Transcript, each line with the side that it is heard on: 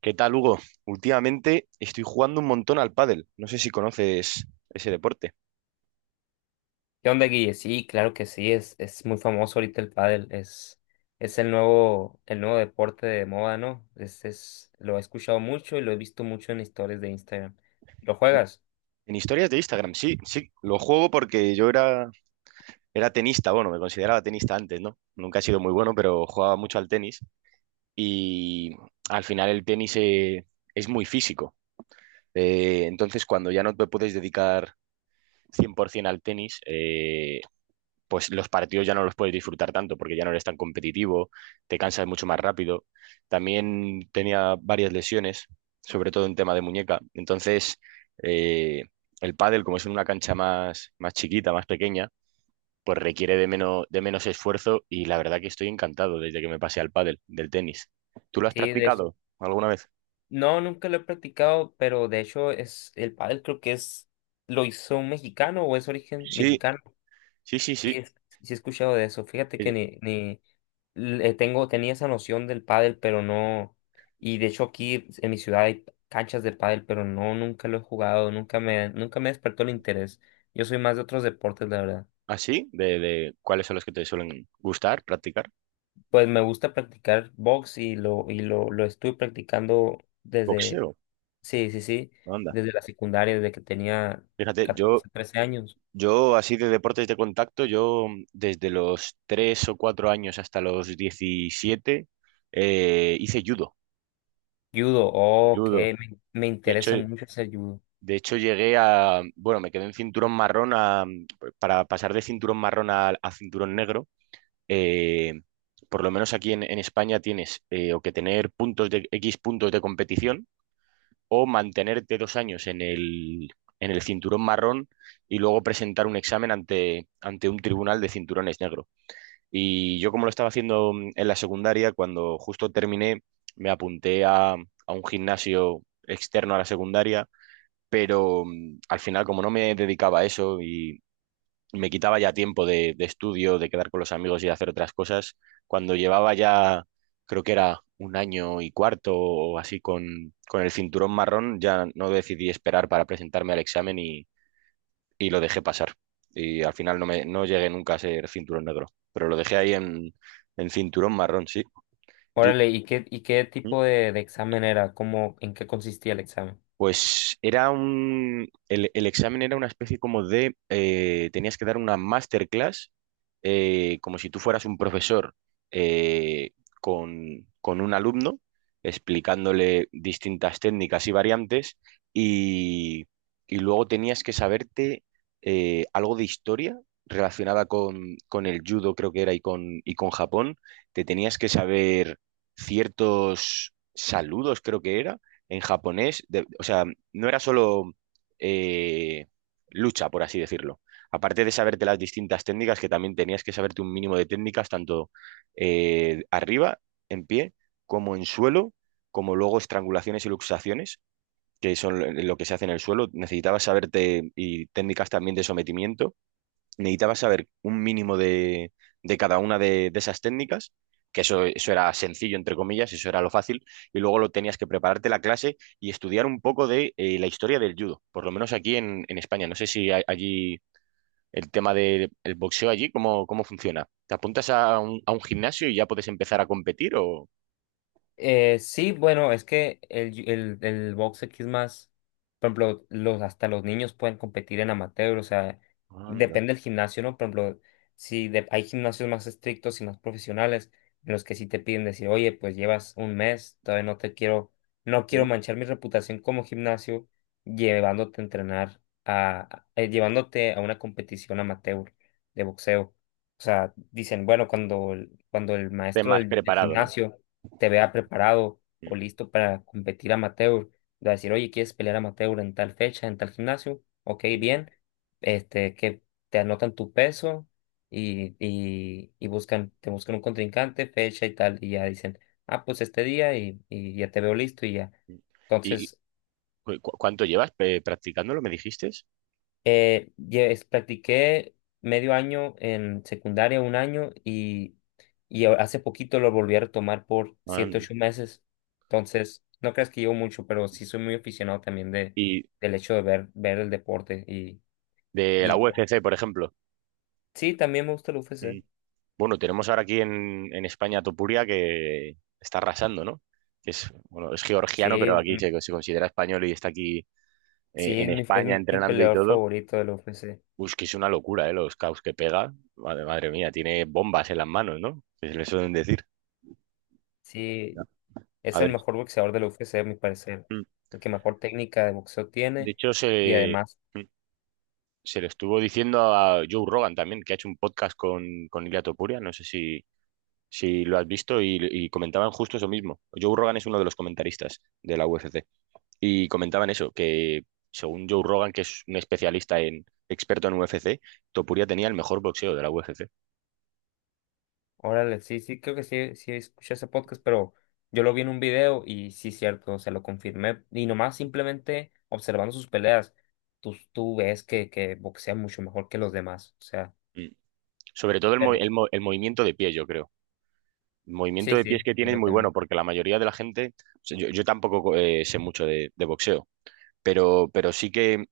right: ¿Qué tal, Hugo? Últimamente estoy jugando un montón al pádel. No sé si conoces ese deporte.
left: ¿Qué onda, Guille? Sí, claro que sí, es muy famoso ahorita el pádel, es el nuevo deporte de moda, ¿no? Lo he escuchado mucho y lo he visto mucho en historias de Instagram. ¿Lo juegas?
right: En historias de Instagram, sí, sí. Lo juego porque yo era tenista, bueno, me consideraba tenista antes, ¿no? Nunca he sido muy bueno, pero jugaba mucho al tenis. Y al final el tenis es muy físico. Entonces, cuando ya no te puedes dedicar 100% al tenis, pues los partidos ya no los puedes disfrutar tanto porque ya no eres tan competitivo, te cansas mucho más rápido. También tenía varias lesiones, sobre todo en tema de muñeca. Entonces, eh, el pádel, como es en una cancha más, más chiquita, más pequeña, pues requiere de menos esfuerzo y la verdad que estoy encantado desde que me pasé al pádel del tenis. ¿Tú lo has
left: Sí,
right: practicado alguna vez?
left: no, nunca lo he practicado, pero de hecho el pádel creo que lo hizo un mexicano o es origen
right: Sí,
left: mexicano.
right: sí, sí,
left: Sí,
right: sí.
left: sí he escuchado de eso. Fíjate
right: Eh,
left: que ni tenía esa noción del pádel, pero no. Y de hecho aquí en mi ciudad hay canchas de pádel, pero no, nunca lo he jugado, nunca me despertó el interés. Yo soy más de otros deportes, la verdad.
right: ¿Así? ¿De cuáles son los que te suelen gustar practicar?
left: Pues me gusta practicar box y lo estuve practicando desde,
right: Boxeo,
left: sí, sí, sí,
right: anda.
left: desde la secundaria, desde que tenía
right: Fíjate, yo
left: 14 13 años.
right: Yo, así de deportes de contacto, yo desde los 3 o 4 años hasta los 17 hice judo,
left: Judo, oh, ok,
right: judo.
left: me
right: De hecho,
left: interesa mucho hacer judo.
right: de hecho, llegué a, bueno, me quedé en cinturón marrón para pasar de cinturón marrón a cinturón negro. eh, por lo menos aquí en España tienes o que tener puntos de X puntos de competición o mantenerte 2 años en el cinturón marrón y luego presentar un examen ante un tribunal de cinturones negros. Y yo como lo estaba haciendo en la secundaria, cuando justo terminé, me apunté a un gimnasio externo a la secundaria, pero al final como no me dedicaba a eso y me quitaba ya tiempo de estudio, de quedar con los amigos y de hacer otras cosas, cuando llevaba ya, creo que era un año y cuarto o así con el cinturón marrón, ya no decidí esperar para presentarme al examen y lo dejé pasar. Y al final no llegué nunca a ser cinturón negro, pero lo dejé ahí en cinturón marrón, sí. ¿Y tú?
left: Órale, ¿y qué tipo de examen era? ¿Cómo, en qué consistía el examen?
right: Pues era un, el examen era una especie como de, tenías que dar una masterclass, como si tú fueras un profesor eh, con un alumno, explicándole distintas técnicas y variantes, y, y luego tenías que saberte algo de historia relacionada con el judo, creo que era, y con Japón. Te tenías que saber ciertos saludos, creo que era en japonés, o sea, no era solo eh, lucha, por así decirlo. Aparte de saberte las distintas técnicas, que también tenías que saberte un mínimo de técnicas, tanto arriba, en pie, como en suelo, como luego estrangulaciones y luxaciones, que son lo que se hace en el suelo. Necesitabas saberte y técnicas también de sometimiento, necesitaba saber un mínimo de cada una de esas técnicas, que eso era sencillo, entre comillas, eso era lo fácil, y luego lo tenías que prepararte la clase y estudiar un poco de la historia del judo, por lo menos aquí en España. No sé si allí el tema del el boxeo allí, ¿cómo funciona? ¿Te apuntas a un gimnasio y ya puedes empezar a competir, o?
left: Sí, bueno, es que el box aquí es más, por ejemplo, los, hasta los niños pueden competir en amateur, o sea,
right: Anda.
left: depende del gimnasio, ¿no? Por ejemplo, si hay gimnasios más estrictos y más profesionales, en los que sí te piden decir, oye, pues llevas un mes, todavía no te quiero, no
right: Mm.
left: quiero manchar mi reputación como gimnasio llevándote a una competición amateur de boxeo. O sea, dicen, bueno, cuando el
right: Estés
left: maestro
right: más
left: del
right: preparado, ¿no?
left: gimnasio te vea preparado o
right: Mm,
left: listo para competir amateur, de decir, oye, ¿quieres pelear amateur en tal fecha, en tal gimnasio? Ok,
right: mm,
left: bien, este, que te anotan tu peso y te buscan un contrincante, fecha y tal, y ya dicen, ah, pues este día y ya te veo listo y ya.
right: mm. ¿Y
left: Entonces,
right: cuánto llevas practicándolo, me dijiste?
left: Ya practiqué medio año en secundaria, un año, hace poquito lo volví a retomar por siete,
right: Anda.
left: ocho meses. Entonces, no creas que llevo mucho, pero sí soy muy aficionado también de,
right: ¿Y
left: del hecho de ver el deporte. Y,
right: de la
left: y
right: UFC, por ejemplo?
left: sí, también me gusta el UFC.
right: Mm. Bueno, tenemos ahora aquí en España a Topuria que está arrasando, ¿no? Que es, bueno, es georgiano,
left: Sí,
right: pero aquí
left: mm,
right: se considera español y está aquí
left: sí,
right: en
left: es mi,
right: España
left: es mi
right: entrenando y
left: peleador
right: todo.
left: favorito del UFC.
right: Uy, es que es una locura, ¿eh? Los caos que pega. Madre, madre mía, tiene bombas en las manos, ¿no? Que se le suelen decir. Ya.
left: Sí,
right: A
left: es el
right: ver.
left: mejor boxeador del UFC, a mi parecer.
right: Mm.
left: El que mejor técnica de boxeo
right: De
left: tiene.
right: hecho,
left: Y además.
right: mm, se le estuvo diciendo a Joe Rogan también, que ha hecho un podcast con Ilia Topuria. No sé si lo has visto, y comentaban justo eso mismo. Joe Rogan es uno de los comentaristas de la UFC y comentaban eso, que según Joe Rogan, que es un especialista en experto en UFC, Topuria tenía el mejor boxeo de la UFC.
left: Órale, sí, sí, creo que sí, sí escuché ese podcast, pero yo lo vi en un video y sí, cierto, o sea, lo confirmé. Y nomás simplemente observando sus peleas, tú ves que boxea mucho mejor que los demás, o sea,
right: Mm. Sobre todo el, mo-
left: pero
right: el mo- el movimiento de pie, yo creo. El movimiento
left: sí,
right: de pies
left: sí,
right: que tiene es
left: claro
right: muy bueno
left: también.
right: porque la mayoría de la gente, o sea, yo tampoco sé mucho de boxeo, pero sí que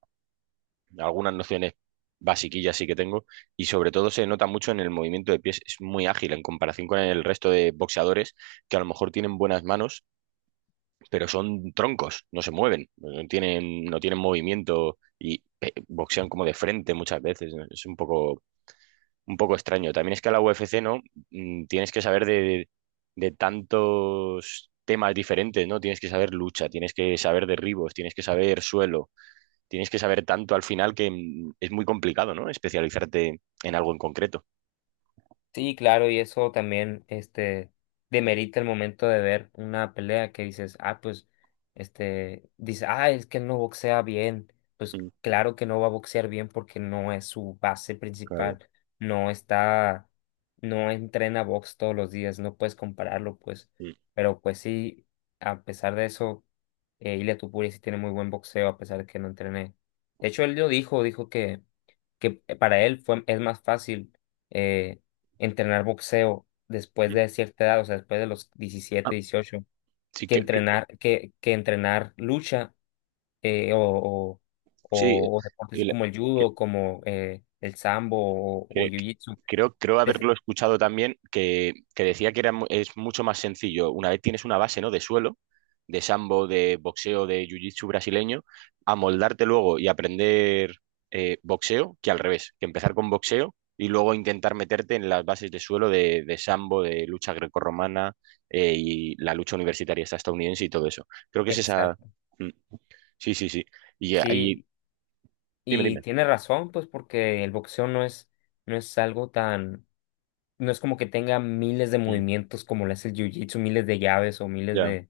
right: algunas nociones basiquillas sí que tengo y sobre todo se nota mucho en el movimiento de pies, es muy ágil en comparación con el resto de boxeadores que a lo mejor tienen buenas manos, pero son troncos, no se mueven, no tienen movimiento y boxean como de frente muchas veces, ¿no? Es un poco extraño. También es que a la UFC, ¿no? Tienes que saber de tantos temas diferentes, ¿no? Tienes que saber lucha, tienes que saber derribos, tienes que saber suelo, tienes que saber tanto al final que es muy complicado, ¿no? Especializarte en algo en concreto.
left: Sí, claro, y eso también, este, demerita el momento de ver una pelea que dices, ah, pues, este, dice, ah, es que no boxea bien. Pues
right: Mm,
left: claro que no va a boxear bien porque no es su base
right: claro.
left: principal, no está, no entrena box todos los días, no puedes compararlo, pues.
right: Mm,
left: Pero pues sí, a pesar de eso, Ilia Topuria sí tiene muy buen boxeo a pesar de que no entrené. De hecho, él lo dijo que para él fue, es más fácil. eh, Entrenar boxeo después
right: mm.
left: de cierta edad, o sea, después de los
right: Ah,
left: diecisiete 18
right: sí,
left: que entrenar, que entrenar lucha eh, o, o,
right: sí,
left: o deportes así como el judo, como el sambo o
right: Cre-
left: jiu-jitsu.
right: creo
left: Es-
right: haberlo escuchado también, que decía que es mucho más sencillo. Una vez tienes una base, ¿no? De suelo, de sambo, de boxeo, de jiu-jitsu brasileño, amoldarte luego y aprender boxeo, que al revés, que empezar con boxeo y luego intentar meterte en las bases de suelo de sambo, de lucha grecorromana y la lucha universitaria esta estadounidense y todo eso. Creo que es esa.
left: Exacto.
right: Mm, sí, sí, sí. Y ahí,
left: Sí,
right: dime,
left: y
right: dime.
left: tiene razón, pues porque el boxeo no es algo tan, no es como que tenga miles de
right: Mm,
left: movimientos como lo es el jiu-jitsu, miles de llaves o miles
right: ya.
left: de.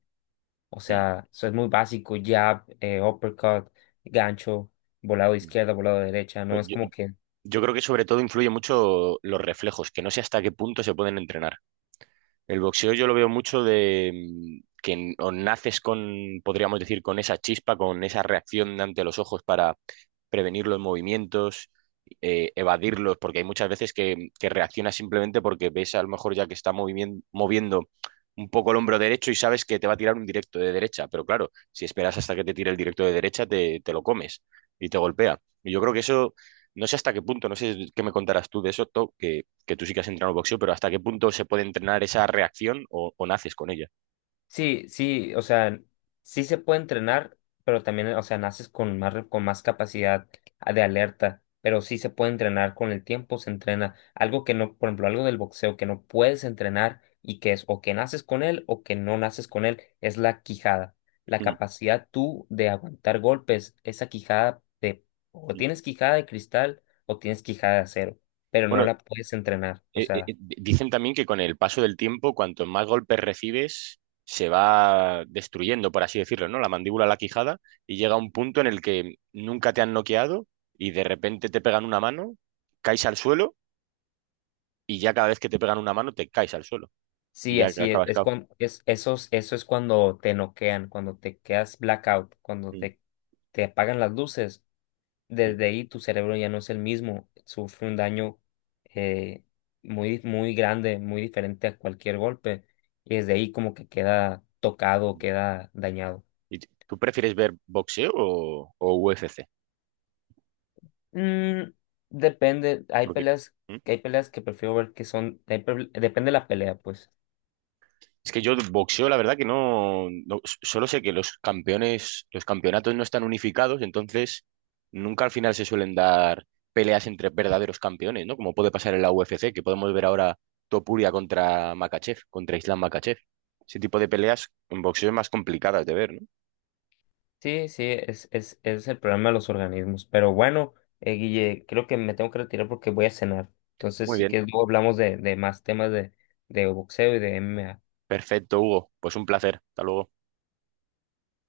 left: O
right: Mm,
left: sea, eso es muy básico, jab, uppercut, gancho, volado de
right: mm.
left: izquierda, volado de derecha, no es
right: Yo-
left: como que.
right: Yo creo que sobre todo influye mucho los reflejos, que no sé hasta qué punto se pueden entrenar. El boxeo yo lo veo mucho de que o naces con, podríamos decir, con esa chispa, con esa reacción ante los ojos para prevenir los movimientos, evadirlos, porque hay muchas veces que reaccionas simplemente porque ves a lo mejor ya que está moviendo un poco el hombro derecho y sabes que te va a tirar un directo de derecha, pero claro, si esperas hasta que te tire el directo de derecha, te lo comes y te golpea. Y yo creo que eso, no sé hasta qué punto, no sé qué me contarás tú de eso, To, que tú sí que has entrenado boxeo, pero ¿hasta qué punto se puede entrenar esa reacción, o naces con ella?
left: Sí, sí, o sea, sí se puede entrenar, pero también, o sea, naces con más, con más capacidad de alerta, pero sí se puede entrenar con el tiempo, se entrena. Algo que no, por ejemplo, algo del boxeo que no puedes entrenar y que es o que naces con él o que no naces con él, es la quijada. La
right: Mm,
left: capacidad tú de aguantar golpes, esa quijada de, o
right: mm.
left: tienes quijada de cristal o tienes quijada de acero, pero no
right: Bueno,
left: la puedes entrenar, o sea.
right: dicen también que con el paso del tiempo, cuanto más golpes recibes, se va destruyendo, por así decirlo, ¿no? La mandíbula, la quijada, y llega un punto en el que nunca te han noqueado y de repente te pegan una mano, caes al suelo y ya cada vez que te pegan una mano te caes al suelo y
left: Sí,
right: ya
left: así es.
right: acabas
left: Es
right: cao.
left: cuando, es, esos, eso es cuando te noquean, cuando te quedas blackout, cuando
right: Mm,
left: te apagan las luces.
right: mm,
left: Desde ahí tu cerebro ya no es el mismo, sufre un daño eh, muy, muy grande, muy diferente a cualquier golpe. Y desde ahí como que queda tocado,
right: mm.
left: queda dañado.
right: ¿Y tú prefieres ver boxeo, o UFC?
left: Mm, depende,
right: Porque, ¿hmm?
left: hay peleas que prefiero ver que son, hay depende de la pelea, pues.
right: Es que yo boxeo, la verdad que no, solo sé que los campeones, los campeonatos no están unificados, entonces nunca al final se suelen dar peleas entre verdaderos campeones, ¿no? Como puede pasar en la UFC, que podemos ver ahora Topuria contra Makachev, contra Islam Makachev. Ese tipo de peleas en boxeo es más complicadas de ver, ¿no?
left: Sí, sí, es el problema de los organismos. Pero bueno, Guille, creo que me tengo que retirar porque voy a cenar. Entonces,
right: Muy
left: si
right: bien,
left: quieres, luego hablamos de más temas de boxeo y de MMA.
right: perfecto, Hugo. Pues un placer. Hasta luego.